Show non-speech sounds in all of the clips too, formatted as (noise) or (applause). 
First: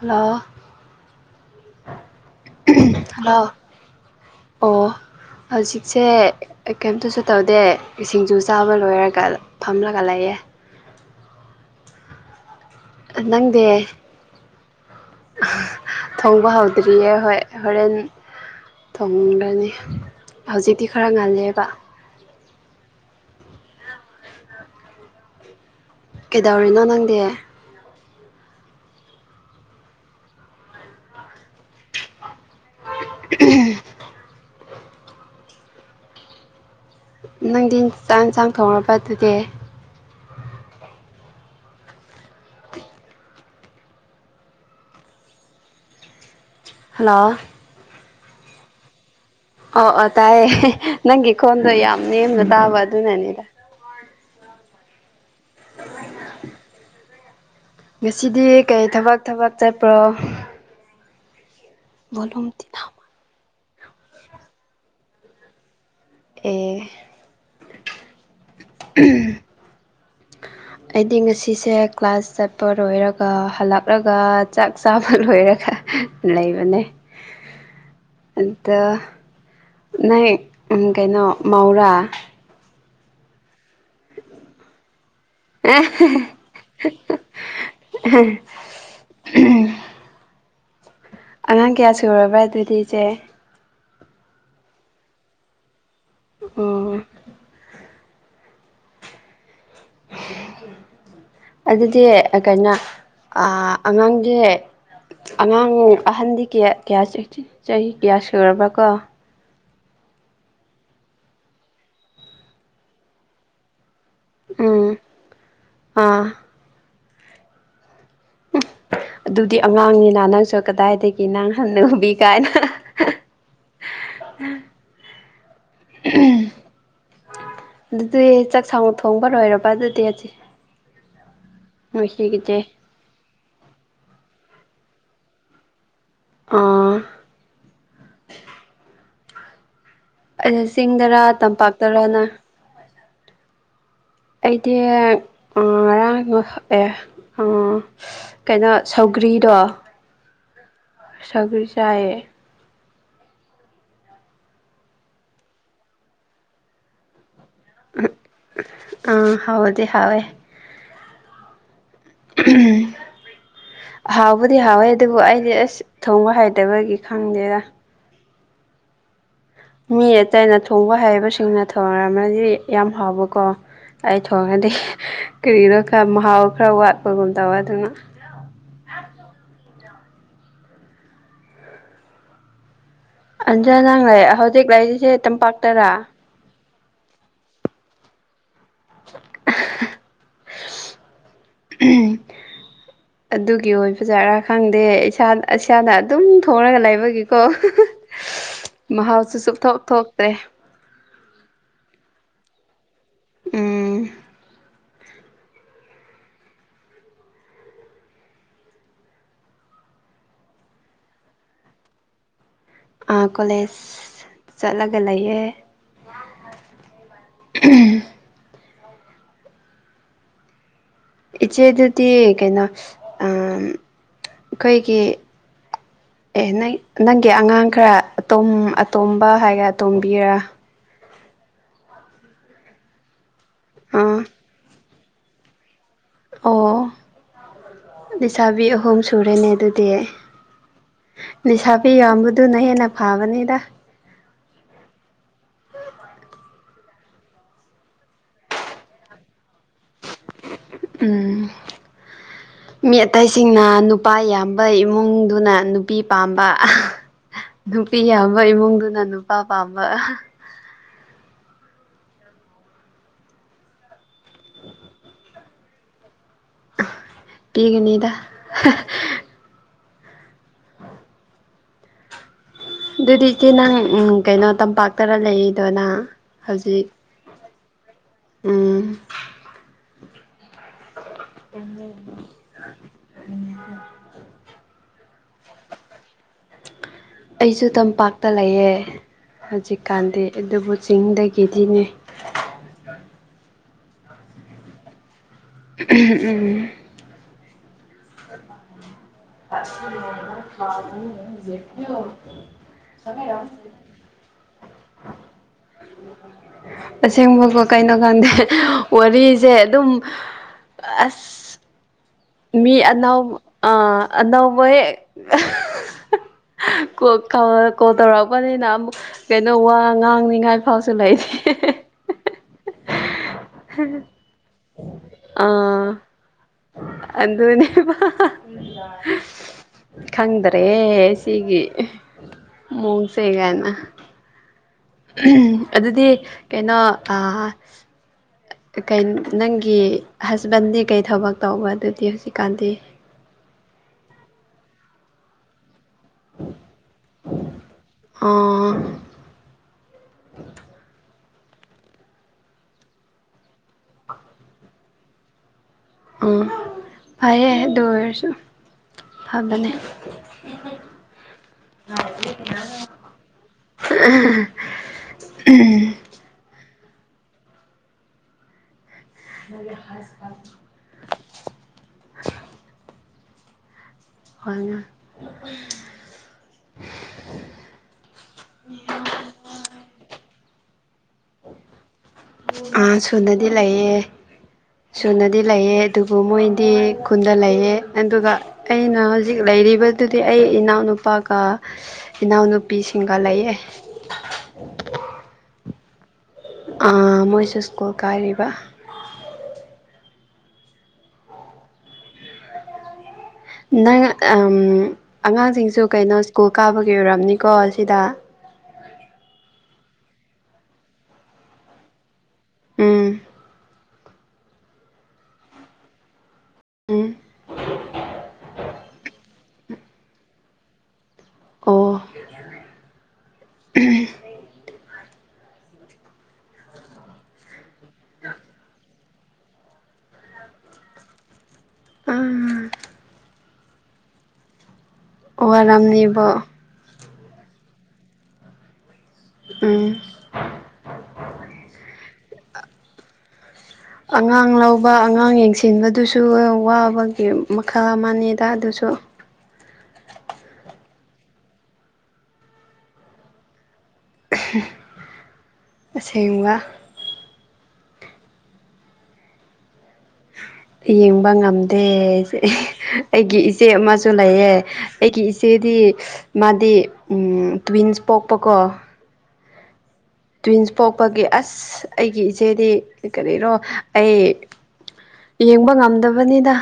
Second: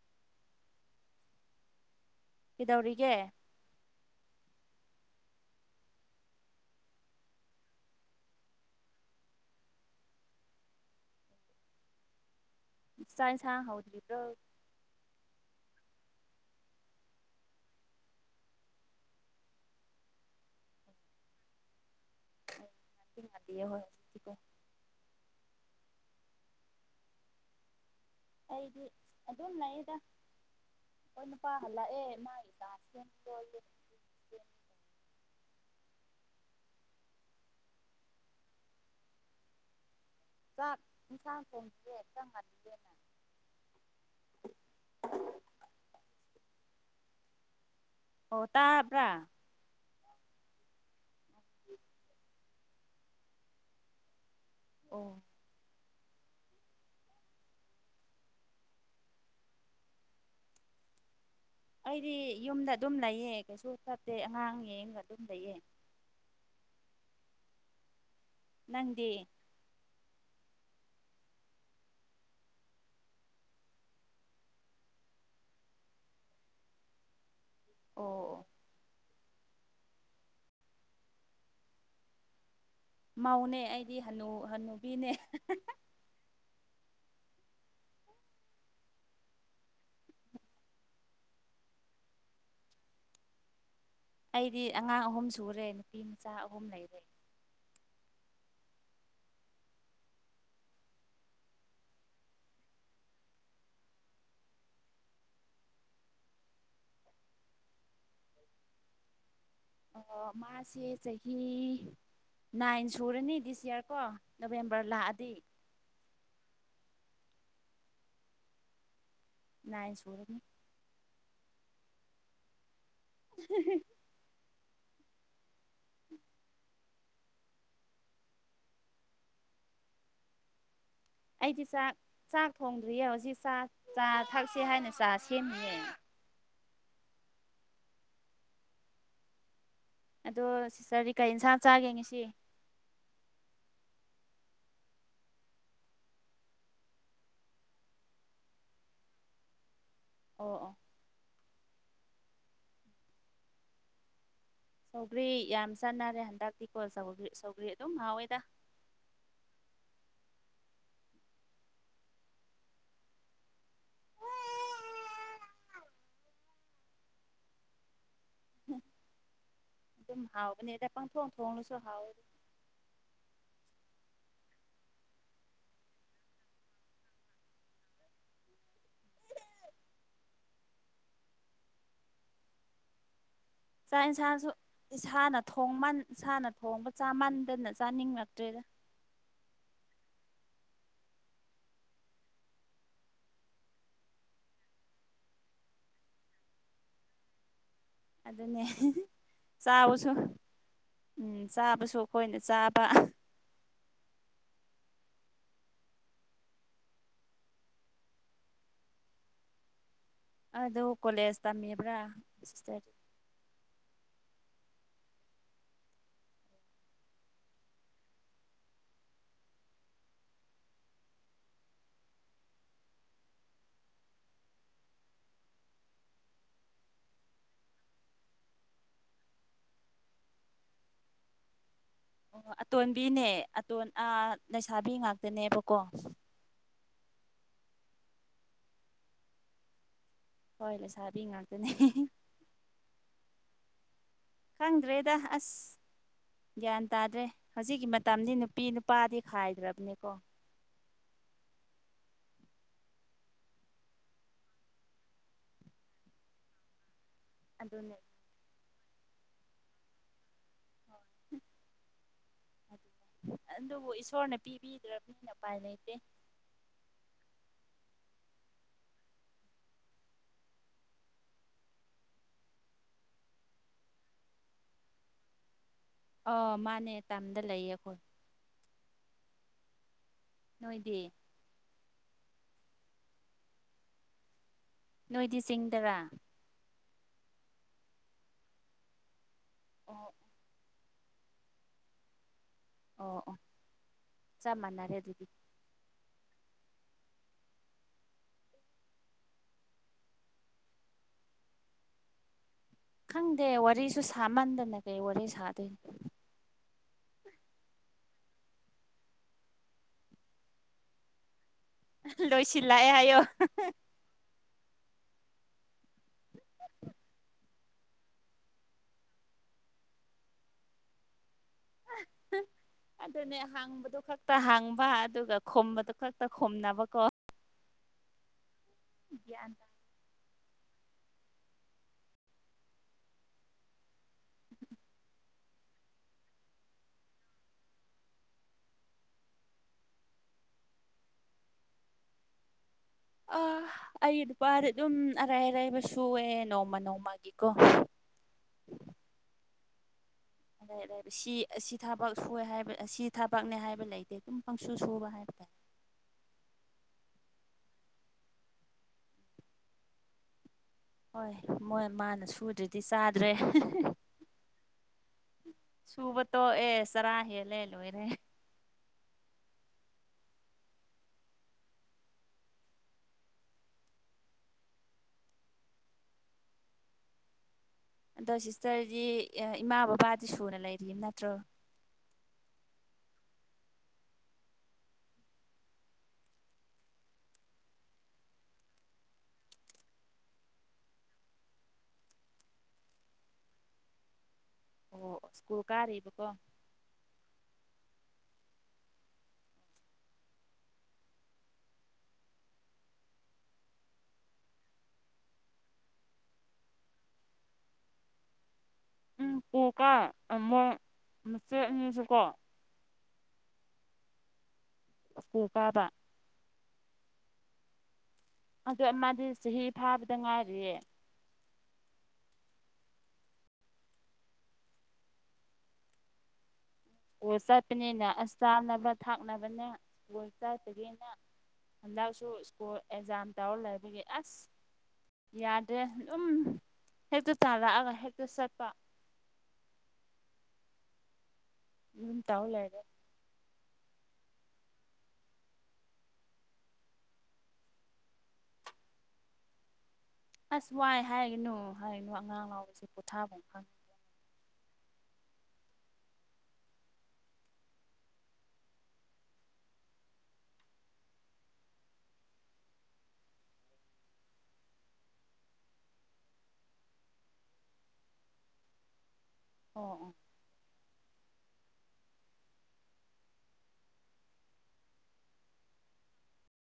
Hello ꯀꯤꯗꯧꯔꯤꯒꯦ hello ꯑꯣ ꯍꯧꯖꯤꯛꯁꯦ ꯑꯩ ꯀꯩꯝꯇꯁꯨ ꯇꯧꯗꯦ ꯁꯤꯡꯖꯨ ꯆꯥꯕ ꯂꯣꯏꯔꯒ ꯐꯝꯂꯒ ꯂꯩꯌꯦ ꯆꯥꯛ ꯑꯦꯟꯁꯥꯡ ꯅꯪꯗꯤ ꯍꯧꯗ꯭ꯔꯤꯕ꯭ꯔꯣ ꯊꯣꯡꯕ ꯍꯧꯗ꯭ꯔꯤꯌꯦ ꯍꯣꯏ ꯍꯣꯔꯦꯟ ꯊꯣꯡꯒꯅꯤ ꯍꯧꯖꯤꯛꯇꯤ ꯈꯔ ꯉꯜꯂꯦꯕ (unintelligible) ꯀꯩꯗꯧꯔꯤꯅꯣ ꯅꯪꯗꯤ? ꯑꯩꯗꯤ ꯑꯗꯨꯝ ꯂꯩꯗ ꯈꯣꯏ ꯅꯨꯄꯥ ꯍꯜꯂꯛꯑꯦ ꯃꯥꯢ (unintelligible) ꯅꯪꯗꯤ ꯆꯥꯛ ꯌꯦꯟꯁꯥꯡ ꯊꯣꯡꯔꯕ ꯑꯗꯨꯗꯤ? ꯆꯥꯛ ꯏꯁꯥꯡ ꯊꯣꯡꯗ꯭ꯔꯤꯌꯦ ꯈꯔ ꯉꯟꯂꯤꯌꯦ꯫ ꯍꯜꯂꯣ ꯑꯣ ꯇꯥꯕ꯭ꯔꯥ? ꯑꯣ ꯑꯣ ꯇꯥꯏꯌꯦ ꯅꯪꯒꯤ ꯈꯣꯟꯗꯣ ꯌꯥꯝ ꯅꯦꯝꯅ ꯇꯥꯕ ꯑꯗꯨꯅꯅꯤꯗ꯫ ꯑꯣ (unintelligible) ꯉꯁꯤꯗꯤ ꯀꯩ ꯊꯕꯛ ꯊꯕꯛ ꯆꯠꯄ꯭ꯔꯣ? ꯑꯩꯗꯤ ꯌꯨꯝꯗ ꯑꯗꯨꯝ ꯂꯩꯌꯦ ꯀꯩꯁꯨ ꯆꯠꯇꯦ ꯑꯉꯥꯡ ꯌꯦꯡꯉꯒ ꯑꯗꯨꯝ ꯂꯩꯌꯦ꯫ ꯑꯦ ꯅꯪꯗꯤ ꯑꯩꯗꯤ ꯉꯁꯤꯁꯦ ꯀ꯭ꯂꯥꯁ ꯆꯠꯄ ꯂꯣꯏꯔꯒ ꯍꯜꯂꯛꯔꯒ ꯆꯥꯛ ꯆꯥꯕ ꯂꯣꯏꯔꯒ ꯂꯩꯕꯅꯦ ꯑꯣ ꯑꯣ ꯑꯗꯥ ꯅꯩ ꯎꯝ ꯀꯩꯅꯣ ꯃꯧꯔꯥ ꯃꯥꯎꯅꯦ ꯑꯩꯗꯤ ꯍꯅꯨ ꯍꯅꯨꯕꯤꯅꯦ꯫ (unintelligible) ꯑꯉꯥꯡ ꯀ꯭ꯌꯥ ꯁꯨꯔꯕ꯭ꯔꯥ ꯑꯗꯨꯗꯤ ꯏꯆꯦ? ꯑꯩꯗꯤ ꯑꯉꯥꯡ ꯑꯍꯨꯝ ꯁꯨꯔꯦ ꯅꯨꯄꯤ ꯃꯆꯥ ꯑꯍꯨꯝ ꯎꯝ ꯂꯩꯔꯦ꯫ ꯑꯗꯨꯗꯤ ꯑ ꯀꯩꯅꯣ ꯑ ꯑꯉꯥꯡꯒꯤ ꯑꯉꯥꯡ ꯑꯍꯟꯗꯤ ꯀ꯭ꯌꯥ ꯀ꯭ꯌꯥ (unintelligible) ꯆꯍꯤ ꯀꯌꯥ ꯁꯨꯔꯕ꯭ꯔꯥ ꯀꯣ ꯑꯣ ꯃꯥꯁꯦ ꯆꯍꯤ ꯅꯥꯏꯟ ꯁꯨꯔꯅꯤ ꯗꯤꯁ ꯏꯌꯥꯔ ꯀꯣ ꯅꯣꯕꯦꯝꯕꯔ ꯂꯥꯛꯑꯗꯤ ꯑ ꯑꯗꯨꯗꯤ ꯅꯥꯏꯟ ꯑꯉꯥꯡꯅꯤꯅ ꯁꯨꯔꯅꯤ ꯅꯪꯁꯨ ꯀꯗꯥꯏꯗꯒꯤ ꯅꯪ ꯍꯟꯅꯨꯕꯤ ꯀꯥꯏꯅ (unintelligible) ꯑꯗꯨꯗꯤ ꯆꯥꯛ ꯁꯥꯡ ꯊꯣꯡꯕ ꯂꯣꯏꯔꯕ ꯑꯗꯨꯗꯤ ꯑꯗꯤ ꯑꯩꯗꯤ ꯆꯥꯛ ꯆꯥꯛ ꯊꯣꯡꯗ꯭ꯔꯤꯌꯦ ꯍꯧꯖꯤꯛ ꯆꯥ ꯆꯥ ꯊꯛꯁꯦ ꯍꯥꯏꯅ ꯆꯥ ꯁꯦꯝꯃꯤꯅꯦ꯫ ꯑꯥ ꯑꯗꯣ ꯑꯩꯅ ꯁꯤꯁꯇꯔꯗꯤ ꯆꯤꯡꯗꯔꯥ ꯀꯩ ꯏꯟꯁꯥꯡ ꯆꯥꯒꯦ ꯉꯁꯤ ꯇꯝꯄꯥꯛꯇꯔꯅ ꯑꯩꯗꯤ ꯑꯥ ꯉꯔꯥꯡ ꯉꯍ ꯑꯦ ꯑ ꯀꯩꯅꯣ ꯁꯧꯒ꯭ꯔꯤꯗꯣ ꯑꯣ ꯑꯣ ꯁꯧꯒ꯭ꯔꯤ ꯆꯥꯢꯌꯦ ꯁꯧꯒ꯭ꯔꯤ ꯌꯥꯝ ꯆꯥꯟꯅꯔꯦ ꯍꯟꯗꯛꯇꯤꯀꯣ ꯁꯧꯒ꯭ꯔꯤ ꯁꯧꯒ꯭ꯔꯤ ꯑꯗꯨꯝ ꯍꯥꯎꯋꯦꯗ꯫ ꯑꯥ ꯍꯥꯎꯗꯤ ꯍꯥꯎꯋꯦ ꯎꯝ ꯍꯥꯎꯕꯨꯗꯤ ꯍꯥꯎꯋꯦ ꯑꯗꯨꯕꯨ ꯑꯩꯗꯤ ꯑꯁ ꯊꯣꯡꯕ ꯍꯥꯏꯇꯕꯒꯤ ꯈꯪꯗꯦꯗ꯫ (unintelligible) ꯃꯤ ꯑꯗꯨꯝ ꯑꯇꯩꯅ ꯍꯥꯎꯕꯅꯦꯗ ꯊꯣꯡꯕ ꯄꯪꯊꯣꯡ ꯍꯩꯕꯁꯤꯡꯅ ꯊꯣꯡꯂꯁꯨ ꯍꯥꯎꯋꯦ ꯊꯧꯔꯝꯔꯗꯤ ꯌꯥꯝ ꯍꯥꯎꯕꯀꯣ꯫ ꯑꯩ ꯊꯣꯡꯉꯗꯤ ꯀꯔꯤꯅꯣ ꯈꯔ ꯃꯍꯥꯎ ꯈꯔ ꯋꯥꯠꯄꯒꯨꯝ ꯇꯧꯕ ꯑꯗꯨꯅ ꯑꯟꯖꯥ ꯆꯥꯛ ꯅꯪ ꯂꯩ ꯌꯦꯟꯁꯥꯡꯁꯨ ꯍꯧꯖꯤꯛ ꯂꯩꯔꯤꯁꯦ ꯏꯁꯥꯅ ꯇꯝꯄꯥꯛꯇꯔꯥ ꯊꯣꯡꯃꯟ ꯏꯁꯥꯅ ꯊꯣꯡꯕ ꯆꯥꯃꯟꯗꯅ ꯆꯥꯅꯤꯡꯉꯛꯇ꯭ꯔꯦꯗ꯫ (unintelligible) ꯑꯗꯨꯒꯤ ꯑꯣꯏꯕ ꯖꯥꯔꯥ ꯈꯪꯗꯦ ꯏꯁꯥ ꯏꯁꯥꯗ ꯑꯗꯨꯝ ꯊꯣꯡꯉꯒ ꯂꯩꯕꯒꯤꯀꯣ ꯑꯗꯨꯅꯦ ꯃꯍꯥꯎꯁꯨ ꯁꯨꯞꯊꯣꯛ ꯆꯥꯕꯁꯨ ꯊꯣꯛꯇ꯭ꯔꯦ ꯎꯝ ꯆꯥꯕꯁꯨ ꯑꯩꯈꯣꯏꯅ ꯆꯥꯕ ꯎꯝ ꯑꯗꯨ ꯀꯣꯂꯦꯖ ꯇꯝꯃꯤꯕ꯭ꯔꯥ ꯁꯤꯁꯇꯔ ꯑ ꯀꯣꯂꯦꯖ ꯆꯠꯂꯒ ꯂꯩꯌꯦ (unintelligible) ꯏꯆꯦꯗꯨꯗꯤ ꯀꯩꯅꯣ ꯑꯝ ꯑꯩꯈꯣꯏꯒꯤ ꯑꯦ ꯅꯪ ꯅꯪꯒꯤ ꯑꯉꯥꯡ ꯈꯔ ꯑꯇꯣꯝ ꯑꯇꯣꯝꯕ ꯍꯥꯏꯒ ꯑꯇꯣꯝꯕꯤꯔꯥ ꯑꯣ ꯑꯇꯣꯟꯕꯤꯅꯦ ꯑꯇꯣꯟ ꯑ ꯑꯥ ꯂꯩꯁꯥꯕꯤ ꯉꯥꯛꯇꯅꯦꯕꯀꯣ ꯑꯣ ꯂꯩꯁꯥꯕꯤ ꯑꯍꯨꯝ ꯁꯨꯔꯦꯅꯦ ꯑꯗꯨꯗꯤ ꯍꯣꯏ ꯂꯩꯁꯥꯕꯤ ꯉꯥꯛꯇꯅꯦ ꯂꯩꯁꯥꯕꯤ ꯌꯥꯝꯕꯗꯨꯅ ꯍꯦꯟꯅ ꯐꯥꯕꯅꯤꯗ ꯈꯪꯗ꯭ꯔꯦꯗ ꯑꯁ ꯒ꯭ꯌꯥꯟ ꯇꯥꯗ꯭ꯔꯦ ꯍꯧꯖꯤꯛꯀꯤ ꯃꯇꯝꯗꯤ ꯅꯨꯄꯤ ꯅꯨꯄꯥꯗꯤ ꯈꯥꯏꯗ꯭ꯔꯕꯅꯤꯀꯣ ꯎꯝ ꯃꯤ ꯑꯇꯩꯁꯤꯡꯅ ꯅꯨꯄꯥ ꯌꯥꯝꯕ ꯏꯃꯨꯡꯗꯨꯅ ꯅꯨꯄꯤ ꯄꯥꯝꯕ ꯑꯗꯨꯅꯦ ꯅꯨꯄꯤ ꯌꯥꯝꯕ ꯏꯃꯨꯡꯗꯨꯅ ꯅꯨꯄꯥ ꯄꯥꯝꯕ (unintelligible) ꯑꯗꯨꯕꯨ ꯏꯁꯣꯔꯅ ꯄꯤꯕꯤꯗ꯭ꯔꯕꯅꯤꯅ ꯎꯄꯥꯏ ꯂꯩꯇꯦ ꯄꯤꯒꯅꯤꯗ ꯑꯗꯨꯗꯤ ꯏꯆꯦ ꯅꯪ ꯎꯝ꯫ ꯀꯩꯅꯣ ꯇꯝꯄꯥꯛꯇꯔ ꯂꯩꯔꯤꯗꯣꯅ ꯑꯣ ꯃꯥꯅꯦ ꯇꯝꯗ ꯂꯩꯌꯦ ꯑꯩꯈꯣꯏ ꯎꯝ ꯅꯣꯏꯗꯤ (unintelligible) ꯅꯣꯏꯗꯤ ꯆꯤꯡꯗꯔꯥ ꯑꯩꯁꯨ ꯇꯝꯄꯥꯛꯇ ꯂꯩꯌꯦ ꯑꯣ ꯍꯧꯖꯤꯛꯀꯥꯟꯗꯤ ꯑꯗꯨꯕꯨ ꯆꯤꯡꯗꯒꯤꯗꯤꯅꯦ ꯑꯣ ꯑꯣ ꯆꯞ ꯃꯥꯟꯅꯔꯦ ꯑꯗꯨꯗꯤ ꯎꯝ (unintelligible) (unintelligible) ꯈꯪꯗꯦ ꯋꯥꯔꯤꯁꯨ ꯁꯥꯃꯟꯗꯅ ꯀꯩ ꯋꯥꯔꯤ ꯁꯥꯗꯣꯏꯅꯣ ꯑꯁꯦꯡꯕꯀꯣ ꯀꯩꯅꯣ ꯈꯪꯗꯦ ꯋꯥꯔꯤꯁꯦ ꯑꯗꯨꯝ ꯑꯁ ꯃꯤ ꯂꯣꯏꯁꯤꯜꯂꯛꯑꯦ ꯍꯥꯏꯌꯣ ꯑꯅꯧ ꯑ ꯑꯅꯧꯕ ꯍꯦꯛ ꯀꯣꯜ ꯀ ꯀꯣꯜ ꯇꯧꯔꯛꯄꯅꯤꯅ ꯑꯃꯨꯛ ꯀꯩꯅꯣ ꯋꯥ ꯉꯥꯡꯅꯤꯉꯥꯏ ꯐꯥꯎꯁꯨ ꯂꯩꯇꯦ ꯑꯗꯨꯅꯦ ꯍꯥꯡꯕꯗꯨ ꯈꯛꯇ ꯍꯥꯡꯕ ꯑꯗꯨꯒ ꯈꯣꯝꯕꯗꯨ ꯑꯥ ꯈꯛꯇ ꯇ ꯈꯣꯝꯅꯕ ꯀꯣ ꯑꯗꯨꯅꯦꯕ ꯒ꯭ꯌꯥꯟ ꯇꯥ ꯈꯪꯗ ꯔꯦ ꯁꯤꯒꯤ ꯃꯣꯡꯁꯤꯒꯥꯏꯅ (unintelligible) ꯑꯗꯨꯗꯤ ꯀꯩꯅꯣ ꯑꯥ ꯅꯪꯒꯤ ꯍꯁꯕꯦꯟꯗꯤ ꯀꯩ ꯊꯕꯛ ꯇꯧꯕ ꯑꯗꯨꯗꯤ ꯍꯧꯖꯤꯛꯀꯥꯟꯗꯤ ꯑ ꯑꯩꯒꯤ ꯅꯨꯄꯥꯗꯤ ꯑꯗꯨꯝ ꯑꯔꯥꯏ ꯑꯔꯥꯏꯕ ꯁꯨꯑꯦ ꯅꯣꯡꯃ ꯅꯣꯡꯃꯒꯤꯀꯣ ꯑꯥ (unintelligible) ꯁꯤ ꯑꯁꯤ ꯊꯕꯛ ꯁꯨꯌꯦ ꯍꯥꯏꯕ ꯑꯁꯤ ꯊꯕꯛꯅꯦ ꯍꯥꯏꯕ ꯂꯩꯇꯦ ꯑꯗꯨꯝ ꯄꯪꯁꯨ ꯁꯨꯕ ꯍꯥꯏꯕ ꯇꯥꯏ ꯑꯝ ꯐꯩꯌꯦ ꯑꯗꯨ ꯑꯣꯏꯔꯁꯨ ꯐꯕꯅꯦ ꯍꯣꯏ ꯃꯣꯏ ꯃꯥꯅ ꯁꯨꯗ꯭ꯔꯗꯤ ꯆꯥꯗ꯭ꯔꯦ ꯁꯨꯕ ꯇꯣꯛꯑꯦ ꯆꯔꯥ ꯍꯦꯜꯂꯦ ꯂꯣꯏꯔꯦ (unintelligible) ꯍꯣꯏꯅ ꯑꯗꯣ ꯁꯤꯁꯇ꯭ꯔꯗꯤ ꯏꯃꯥ ꯕꯕꯥꯗꯤ ꯁꯨꯅ ꯂꯩꯔꯤꯝ ꯅꯠꯇ꯭ꯔꯣ ꯎꯝ ꯁꯨꯅꯗꯤ ꯂꯩꯌꯦ ꯁꯨꯅꯗꯤ ꯂꯩꯌꯦ ꯑꯗꯨꯕꯨ ꯃꯣꯏꯗꯤ ꯈꯨꯟꯗ ꯂꯩꯌꯦ ꯑꯗꯨꯒ ꯑꯩꯅ ꯍꯧꯖꯤꯛ ꯂꯩꯔꯤꯕꯗꯨꯗꯤ ꯑꯩ ꯏꯅꯥꯎꯅꯨꯄꯥꯒ ꯏꯅꯥꯎꯅꯨꯄꯤꯁꯤꯡꯒ ꯂꯩꯌꯦ ꯑꯣ ꯑꯣ ꯁ꯭ꯀꯨꯜ ꯀꯥꯔꯤꯕꯀꯣ ꯑ ꯃꯣꯏꯁꯨ ꯁ꯭ꯀꯨꯜ ꯀꯥꯔꯤꯕ ꯅꯪ ꯎꯝ ꯑꯉꯥꯡꯁꯤꯡꯁꯨ ꯀꯩꯅꯣ ꯁ꯭ꯀꯨꯜ ꯀꯥꯕꯒꯤ ꯑꯣꯏꯔꯝꯅꯤꯀꯣ ꯁꯤꯗ ꯎꯝ ꯄꯨꯛ ꯕꯥꯏ ꯃꯣꯏ ꯃꯆꯦ ꯑꯅꯤꯁꯨꯀꯣ ꯎꯝ ꯁ꯭ꯀꯨꯜ ꯀꯥꯕ ꯎꯝ ꯑꯗꯣ ꯑꯃꯥꯗꯤ ꯆꯍꯤ ꯐꯥꯕꯗ ꯉꯥꯏꯔꯤꯌꯦ ꯑꯣ ꯑꯣ ꯆꯠꯄꯅꯤꯅ ꯑꯁ ꯆꯥꯅꯕ ꯊꯥꯛꯅꯕꯅꯦ ꯑꯣ ꯆꯠꯄꯒꯤꯅ ꯍꯟꯗꯛꯁꯨ ꯑꯥ ꯁ꯭ꯀꯨꯜ ꯑꯦꯛꯖꯥꯝ ꯇꯧꯔ ꯂꯩꯕꯒꯤ ꯑꯁ ꯌꯥꯗꯦ ꯑꯗꯨꯝ ꯋꯥꯔꯝꯅꯤꯕꯣ ꯍꯦꯛꯇ ꯇꯥꯂꯛꯑꯒ ꯍꯦꯛꯇ ꯆꯠꯄ ꯎꯝ ꯗꯨꯝ ꯇꯧ ꯂꯩꯔꯦ ꯑꯉꯥꯡ ꯂꯧꯕ ꯑꯉꯥꯡ ꯌꯦꯡꯁꯤꯟꯕꯗꯨꯁꯨ ꯋꯥꯕꯒꯤ ꯃꯈꯜ ꯑꯃꯅꯦꯗ ꯑꯗꯨꯁꯨ ꯑꯁ ꯋꯥꯏ ꯍꯥꯏꯒꯅꯨ ꯍꯥꯏꯅꯨ ꯑꯉꯥꯡ ꯂꯥꯎꯕꯁꯦ ꯄꯣꯊꯥꯐꯝ ꯈꯪꯉꯦ ꯑꯁꯦꯡꯕ ꯌꯦꯡꯕ ꯉꯝꯗꯦ ꯑꯩꯒꯤ ꯏꯆꯦ ꯑꯃꯁꯨ ꯂꯩꯌꯦ ꯑꯩꯒꯤ ꯏꯆꯦ ꯑꯃꯁꯨ ꯂꯩꯌꯦ ꯃꯥꯗꯤ ꯎꯝ ꯇ꯭ꯋꯤꯟꯁ ꯄꯣꯛꯄꯀꯣ ꯑꯣ ꯑꯣ ꯇ꯭ꯋꯤꯟꯁ ꯄꯣꯛꯄꯒꯤ ꯑꯁ ꯑꯩꯒꯤ ꯏꯆꯦꯗꯤ ꯀꯔꯤꯔꯣ ꯑꯩ ꯌꯦꯡꯕ ꯉꯝꯗꯕꯅꯤꯗ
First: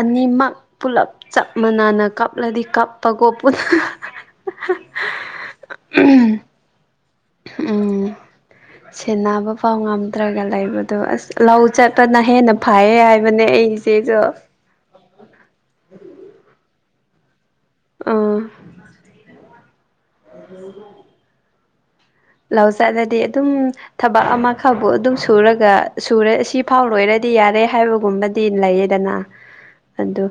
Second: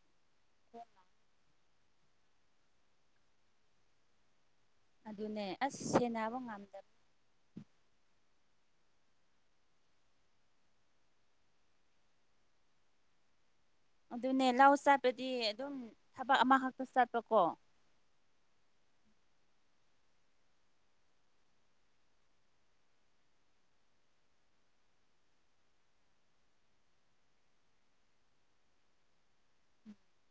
ꯑꯅꯤꯃꯛ ꯄꯨꯂꯞ ꯆꯞ ꯃꯥꯟꯅꯅ ꯀꯞꯂꯗꯤ ꯀꯞꯄꯀꯣ ꯄꯨꯟꯅ ꯑꯗꯨꯅꯦ ꯑꯁ ꯁꯦꯟꯅꯕ ꯉꯝꯗꯕ ꯎꯝ ꯁꯦꯟꯅꯕ ꯐꯥꯎ ꯉꯝꯗ꯭ꯔꯒ ꯂꯩꯕꯗꯣ ꯑꯁ ꯂꯧ ꯆꯠꯄꯅ ꯍꯦꯟꯅ ꯐꯩꯌꯦ ꯍꯥꯏꯕꯅꯦ ꯑꯩ ꯏꯆꯦꯁꯨ ꯑꯗꯨꯅꯦ ꯂꯧ ꯆꯠꯄꯗꯤ ꯑꯗꯨꯝ ꯊꯕꯛ ꯑꯃꯈꯛꯇ ꯆꯠꯄꯀꯣ ꯑꯥ (inaudible) ꯂꯧ ꯆꯠꯂꯗꯤ ꯑꯗꯨꯝ ꯊꯕꯛ ꯑꯃꯈꯕꯨ ꯑꯗꯨꯝ ꯁꯨꯔꯒ ꯁꯨꯔꯦ ꯁꯤ ꯐꯥꯎ ꯂꯣꯏꯔꯗꯤ ꯌꯥꯔꯦ ꯍꯥꯏꯕꯒꯨꯝꯕ ꯇꯤꯟ ꯂꯩꯌꯦꯗꯅ ꯑꯗꯨ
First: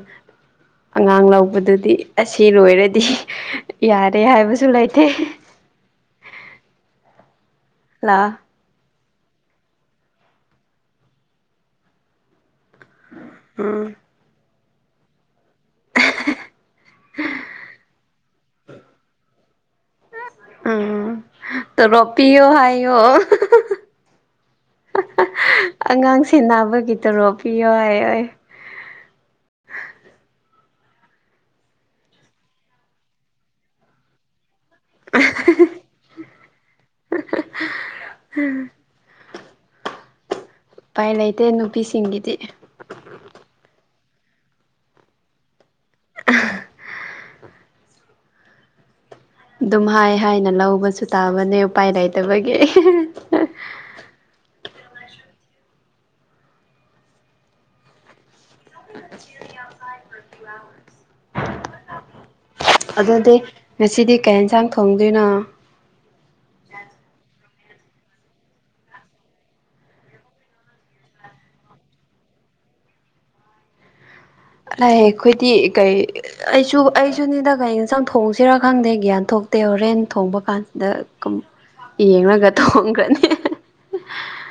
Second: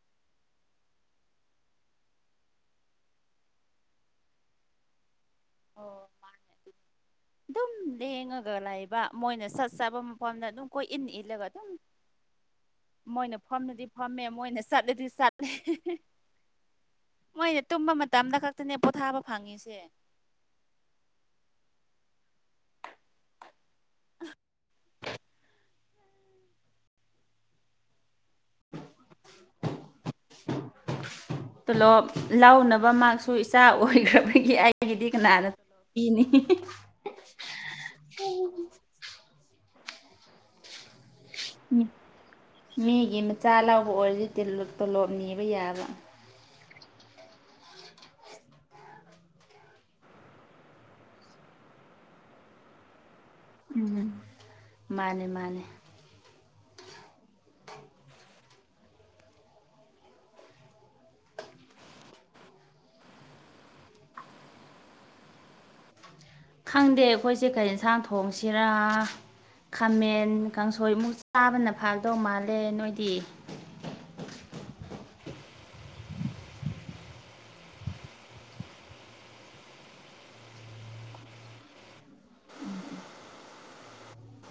ꯑꯉꯥꯡ ꯂꯧꯕꯗꯨꯗꯤ ꯑꯁꯤ ꯂꯣꯏꯔꯗꯤ ꯌꯥꯔꯦ ꯍꯥꯏꯕꯁꯨ ꯂꯩꯇꯦ ꯑꯣ ꯃꯥꯅꯦ ꯑꯗꯨꯝ ꯂꯥ ꯂꯦꯡꯉꯒ ꯂꯩꯕ ꯃꯣꯏꯅ ꯁꯠ ꯆꯥꯕ ꯃꯐꯝꯗ ꯑꯗꯨꯝ ꯀꯣꯏ ꯏꯟ ꯏꯜꯂꯒ ꯗꯨꯝ ꯃꯣꯏꯅ ꯐꯝꯂꯗꯤ ꯎꯝ ꯐꯝꯃꯦ ꯃꯣꯏꯅ ꯆꯠꯂꯗꯤ ꯆꯠ ꯃꯣꯏꯅ ꯇꯨꯝꯕ ꯃꯇꯝꯗ ꯈꯛꯇꯅꯦ ꯄꯣꯊꯥꯕ ꯐꯪꯉꯤꯁꯦ ꯎꯝ ꯇꯣꯔꯣꯞ ꯄꯤꯌꯣ ꯍꯥꯏꯌꯣ ꯑꯉꯥꯡ ꯁꯦꯟꯅꯥꯕꯒꯤ ꯇꯔꯣꯞ ꯄꯤꯌꯣ ꯍꯥꯏꯌꯣꯏ (inaudible) ꯇꯣꯂꯣꯞ ꯂꯧꯅꯕ ꯃꯥꯁꯨ ꯏꯆꯥ ꯑꯣꯏꯈ꯭ꯔꯕꯒꯤ ꯑꯩ ꯑꯩꯒꯤꯗꯤ ꯀꯅꯥꯅ ꯄꯤꯅꯤ ꯎꯄꯥꯏ ꯂꯩꯇꯦ ꯅꯨꯄꯤꯁꯤꯡꯒꯤꯗꯤ ꯃꯤꯒꯤ ꯃꯆꯥ ꯂꯧꯕ ꯑꯣꯏꯔꯗꯤ ꯇꯣꯂꯣꯞ ꯅꯤꯕ ꯌꯥꯕ (unintelligible) ꯑꯗꯨꯝ ꯍꯥꯏ ꯍꯥꯏꯅ ꯂꯧꯕꯁꯨ ꯇꯥꯕꯅꯦ ꯎꯄꯥꯏ ꯂꯩꯇꯕꯒꯤ ꯎꯝ ꯃꯥꯅꯦ ꯃꯥꯅꯦ (unintelligible) (unintelligible) ꯑꯗꯨꯗꯤ ꯉꯁꯤꯗꯤ ꯀꯩ ꯌꯦꯟꯁꯥꯡ ꯊꯣꯡꯗꯣꯏꯅꯣ ꯈꯪꯗꯦ ꯑꯩꯈꯣꯏꯁꯦ ꯀꯩ ꯌꯦꯟꯁꯥꯡ ꯊꯣꯡꯁꯤꯔꯥ ꯈꯥꯃꯦꯟ ꯀꯥꯡꯁꯣꯏ ꯑꯃꯨꯛ ꯆꯥꯕꯅ ꯐꯥꯒꯗꯧ ꯃꯥꯜꯂꯦ ꯅꯣꯏꯗꯤ ꯂꯥꯛꯑꯦ ꯑꯩꯈꯣꯏꯗꯤ ꯀꯩ ꯑꯩꯁꯨ ꯑꯩꯁꯨꯅꯤꯗ ꯀꯩ ꯌꯦꯟꯁꯥꯡ ꯊꯣꯡꯁꯤꯔꯥ ꯈꯪꯗꯦ ꯒ꯭ꯌꯥꯟ ꯊꯣꯛꯇꯦ ꯍꯣꯔꯦꯟ ꯊꯣꯡꯕ ꯀꯥꯟꯗ ꯀꯝ ꯌꯦꯡꯂꯒ ꯊꯣꯡꯈ꯭ꯔꯅꯤ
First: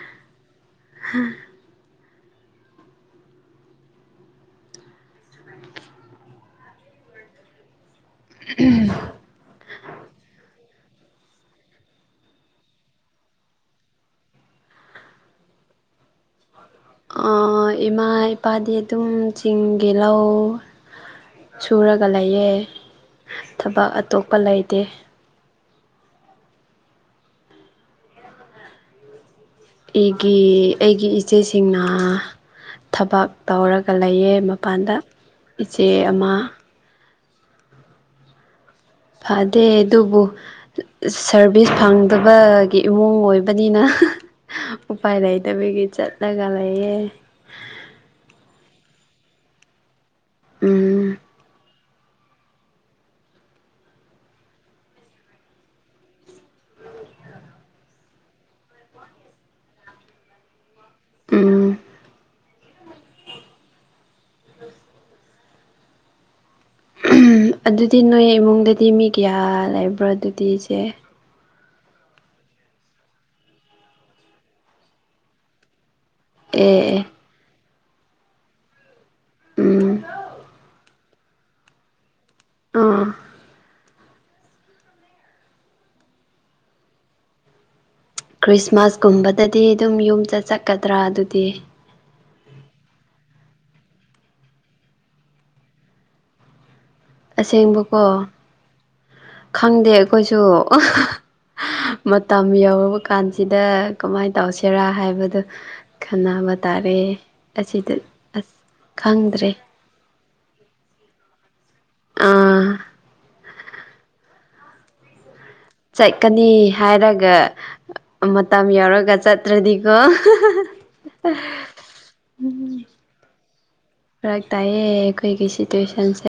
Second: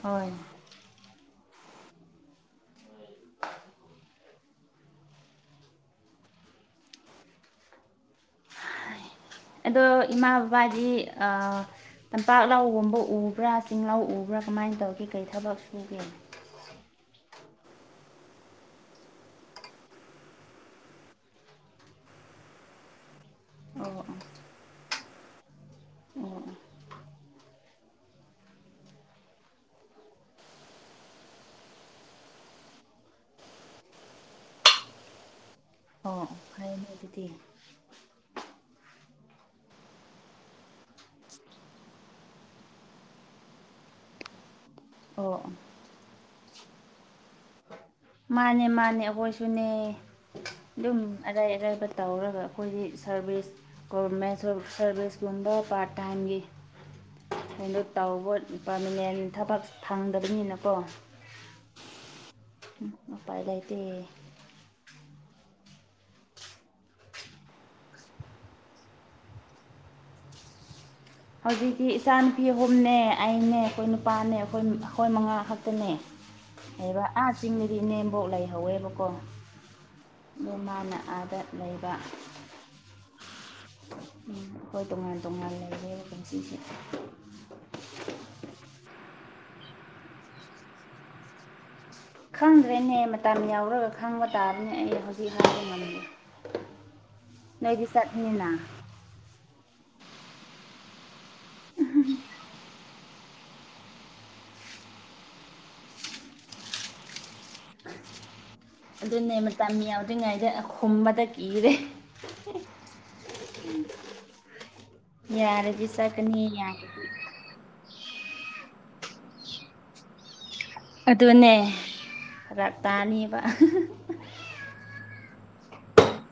ꯍꯣꯏ ꯍ (inaudible) ꯎꯝ ꯑꯗꯣ ꯏꯃꯥ ꯕꯕꯥꯗꯤ ꯑ ꯇꯝꯄꯥꯛ ꯂꯥꯎꯒꯨꯝꯕ ꯎꯕ꯭ꯔꯥ ꯆꯤꯡ ꯂꯥꯎ ꯎꯕ꯭ꯔꯥ ꯀꯃꯥꯏꯅ ꯇꯧꯒꯦ ꯀꯩ ꯊꯕꯛ ꯁꯨꯒꯦ ꯑꯥ ꯏꯃꯥ ꯏꯄꯥꯗꯤ ꯑꯗꯨꯝ ꯆꯤꯡꯒꯤ ꯂꯧ ꯁꯨꯔꯒ ꯂꯩꯌꯦ ꯊꯕꯛ ꯑꯣ ꯑꯣ ꯑꯇꯣꯞꯄ ꯂꯩꯇꯦ ꯑꯣꯑꯣ ꯑꯩꯒꯤ ꯑꯩꯒꯤ ꯏꯆꯦꯁꯤꯡꯅ ꯊꯕꯛ ꯇꯧꯔꯒ ꯂꯩꯌꯦ ꯃꯄꯥꯟꯗ ꯏꯆꯦ ꯑꯣ ꯑꯃ ꯐꯩꯅꯦ ꯑꯗꯨꯗꯤ ꯐꯗꯦ ꯑꯗꯨꯕꯨ ꯁꯔꯚꯤꯁ ꯐꯪꯗꯕꯒꯤ ꯏꯃꯨꯡ ꯑꯣꯏꯕꯅꯤꯅ ꯎꯄꯥꯏ ꯑꯣ ꯂꯩꯇꯕꯤꯒꯤ ꯆꯠꯂꯒ ꯂꯩꯌꯦ ꯃꯥꯅꯦ ꯃꯥꯅꯦ ꯑꯩꯈꯣꯏꯁꯨꯅꯦ ꯑꯗꯨꯝ ꯎꯝ ꯑꯔꯩ ꯑꯔꯩꯕꯗ ꯇꯧꯔꯒ ꯑꯩꯈꯣꯏꯒꯤ ꯁꯥꯔꯚꯤꯁ ꯒꯣꯔꯚꯔꯃꯦꯟ ꯁꯥꯔꯚꯤꯁꯀꯨꯝꯕ ꯄꯥꯔꯠ ꯇꯥꯏꯝꯒꯤ ꯀꯩꯅꯣ ꯇꯧꯕ ꯄꯥꯔꯃꯤꯅꯦꯟ ꯊꯕꯛ ꯐꯪꯗꯕꯅꯤꯅꯀꯣ ꯎꯝ ꯅ ꯎꯄꯥꯏ ꯂꯩꯇꯦ ꯑꯗꯨꯗꯤ ꯅꯣꯏ ꯏꯃꯨꯡꯗꯗꯤ ꯃꯤ ꯀꯌꯥ ꯂꯩꯕ꯭ꯔꯣ ꯑꯗꯨꯗꯤ ꯏꯆꯦ ꯍꯧꯖꯤꯛꯇꯤ ꯏꯆꯥ ꯅꯨꯨꯄꯤ ꯑꯍꯨꯝꯅꯦ ꯑꯩꯅꯦ ꯑꯩꯈꯣꯏ ꯅꯨꯄꯥꯅꯦ ꯑꯩꯈꯣꯏ ꯑꯩꯈꯣꯏ ꯃꯉꯥ ꯈꯛꯇꯅꯦ ꯑꯦ ꯑꯦ ꯍꯥꯏꯕ ꯑꯥ ꯆꯤꯡꯗꯗꯤ ꯏꯅꯦꯝꯕꯣꯛ ꯂꯩꯍꯧꯋꯦꯕꯀꯣ ꯎꯝ ꯑꯗꯣ ꯃꯥꯅ ꯑꯗ ꯂꯩꯕ ꯑ ꯎꯝ ꯑꯩꯈꯣꯏ ꯇꯣꯉꯥꯟ ꯇꯣꯉꯥꯟ ꯂꯩꯔꯦ ꯀꯨꯝꯁꯤꯁꯦ ꯈ꯭ꯔꯤꯁꯃꯥꯁꯀꯨꯝꯕꯗꯗꯤ ꯑꯗꯨꯝ ꯌꯨꯝꯗ ꯆꯠꯀꯗ꯭ꯔꯥ ꯑꯗꯨꯗꯤ ꯈꯪꯗ꯭ꯔꯦꯅꯦ ꯃꯇꯝ ꯌꯥꯎꯔꯒ ꯈꯪꯕ ꯇꯥꯔꯦꯅꯦ ꯑꯩ ꯍꯧꯖꯤꯛ ꯍꯥꯏꯕ ꯉꯝꯗꯦ ꯅꯣꯏꯗꯤ ꯑꯁꯦꯡꯕꯀꯣ ꯆꯠꯅꯤꯅ ꯈꯪꯗꯦ ꯑꯩꯈꯣꯏꯁꯨ ꯃꯇꯝ ꯌꯧꯔꯕ ꯀꯥꯟꯁꯤꯗ ꯀꯃꯥꯏꯅ ꯇꯧꯁꯤꯔꯥ ꯍꯥꯏꯕꯗꯣ ꯈꯟꯅꯕ ꯇꯥꯔꯦ ꯑꯁꯤꯗ ꯑꯁ ꯑꯗꯨꯅꯦ ꯈꯪꯗ꯭ꯔꯦ ꯃꯇꯝ ꯌꯥꯎꯗ꯭ꯔꯤꯉꯩꯗ ꯈꯨꯝꯕꯗ ꯀꯤꯔꯦ ꯑꯥ ꯎꯝ (inaudible) ꯆꯠꯀꯅꯤ ꯍꯥꯏꯔꯒ ꯃꯇꯝ ꯌꯥꯎꯔꯒ ꯆꯠꯇ꯭ꯔꯗꯤꯀꯣ ꯑꯗꯨꯅꯦ ꯐꯔꯛ ꯇꯥꯅꯤꯕ ꯐꯔꯛ ꯇꯥꯏꯌꯦ ꯑꯩꯈꯣꯏꯒꯤ ꯁꯤꯇꯨꯋꯦꯁꯟꯁꯦ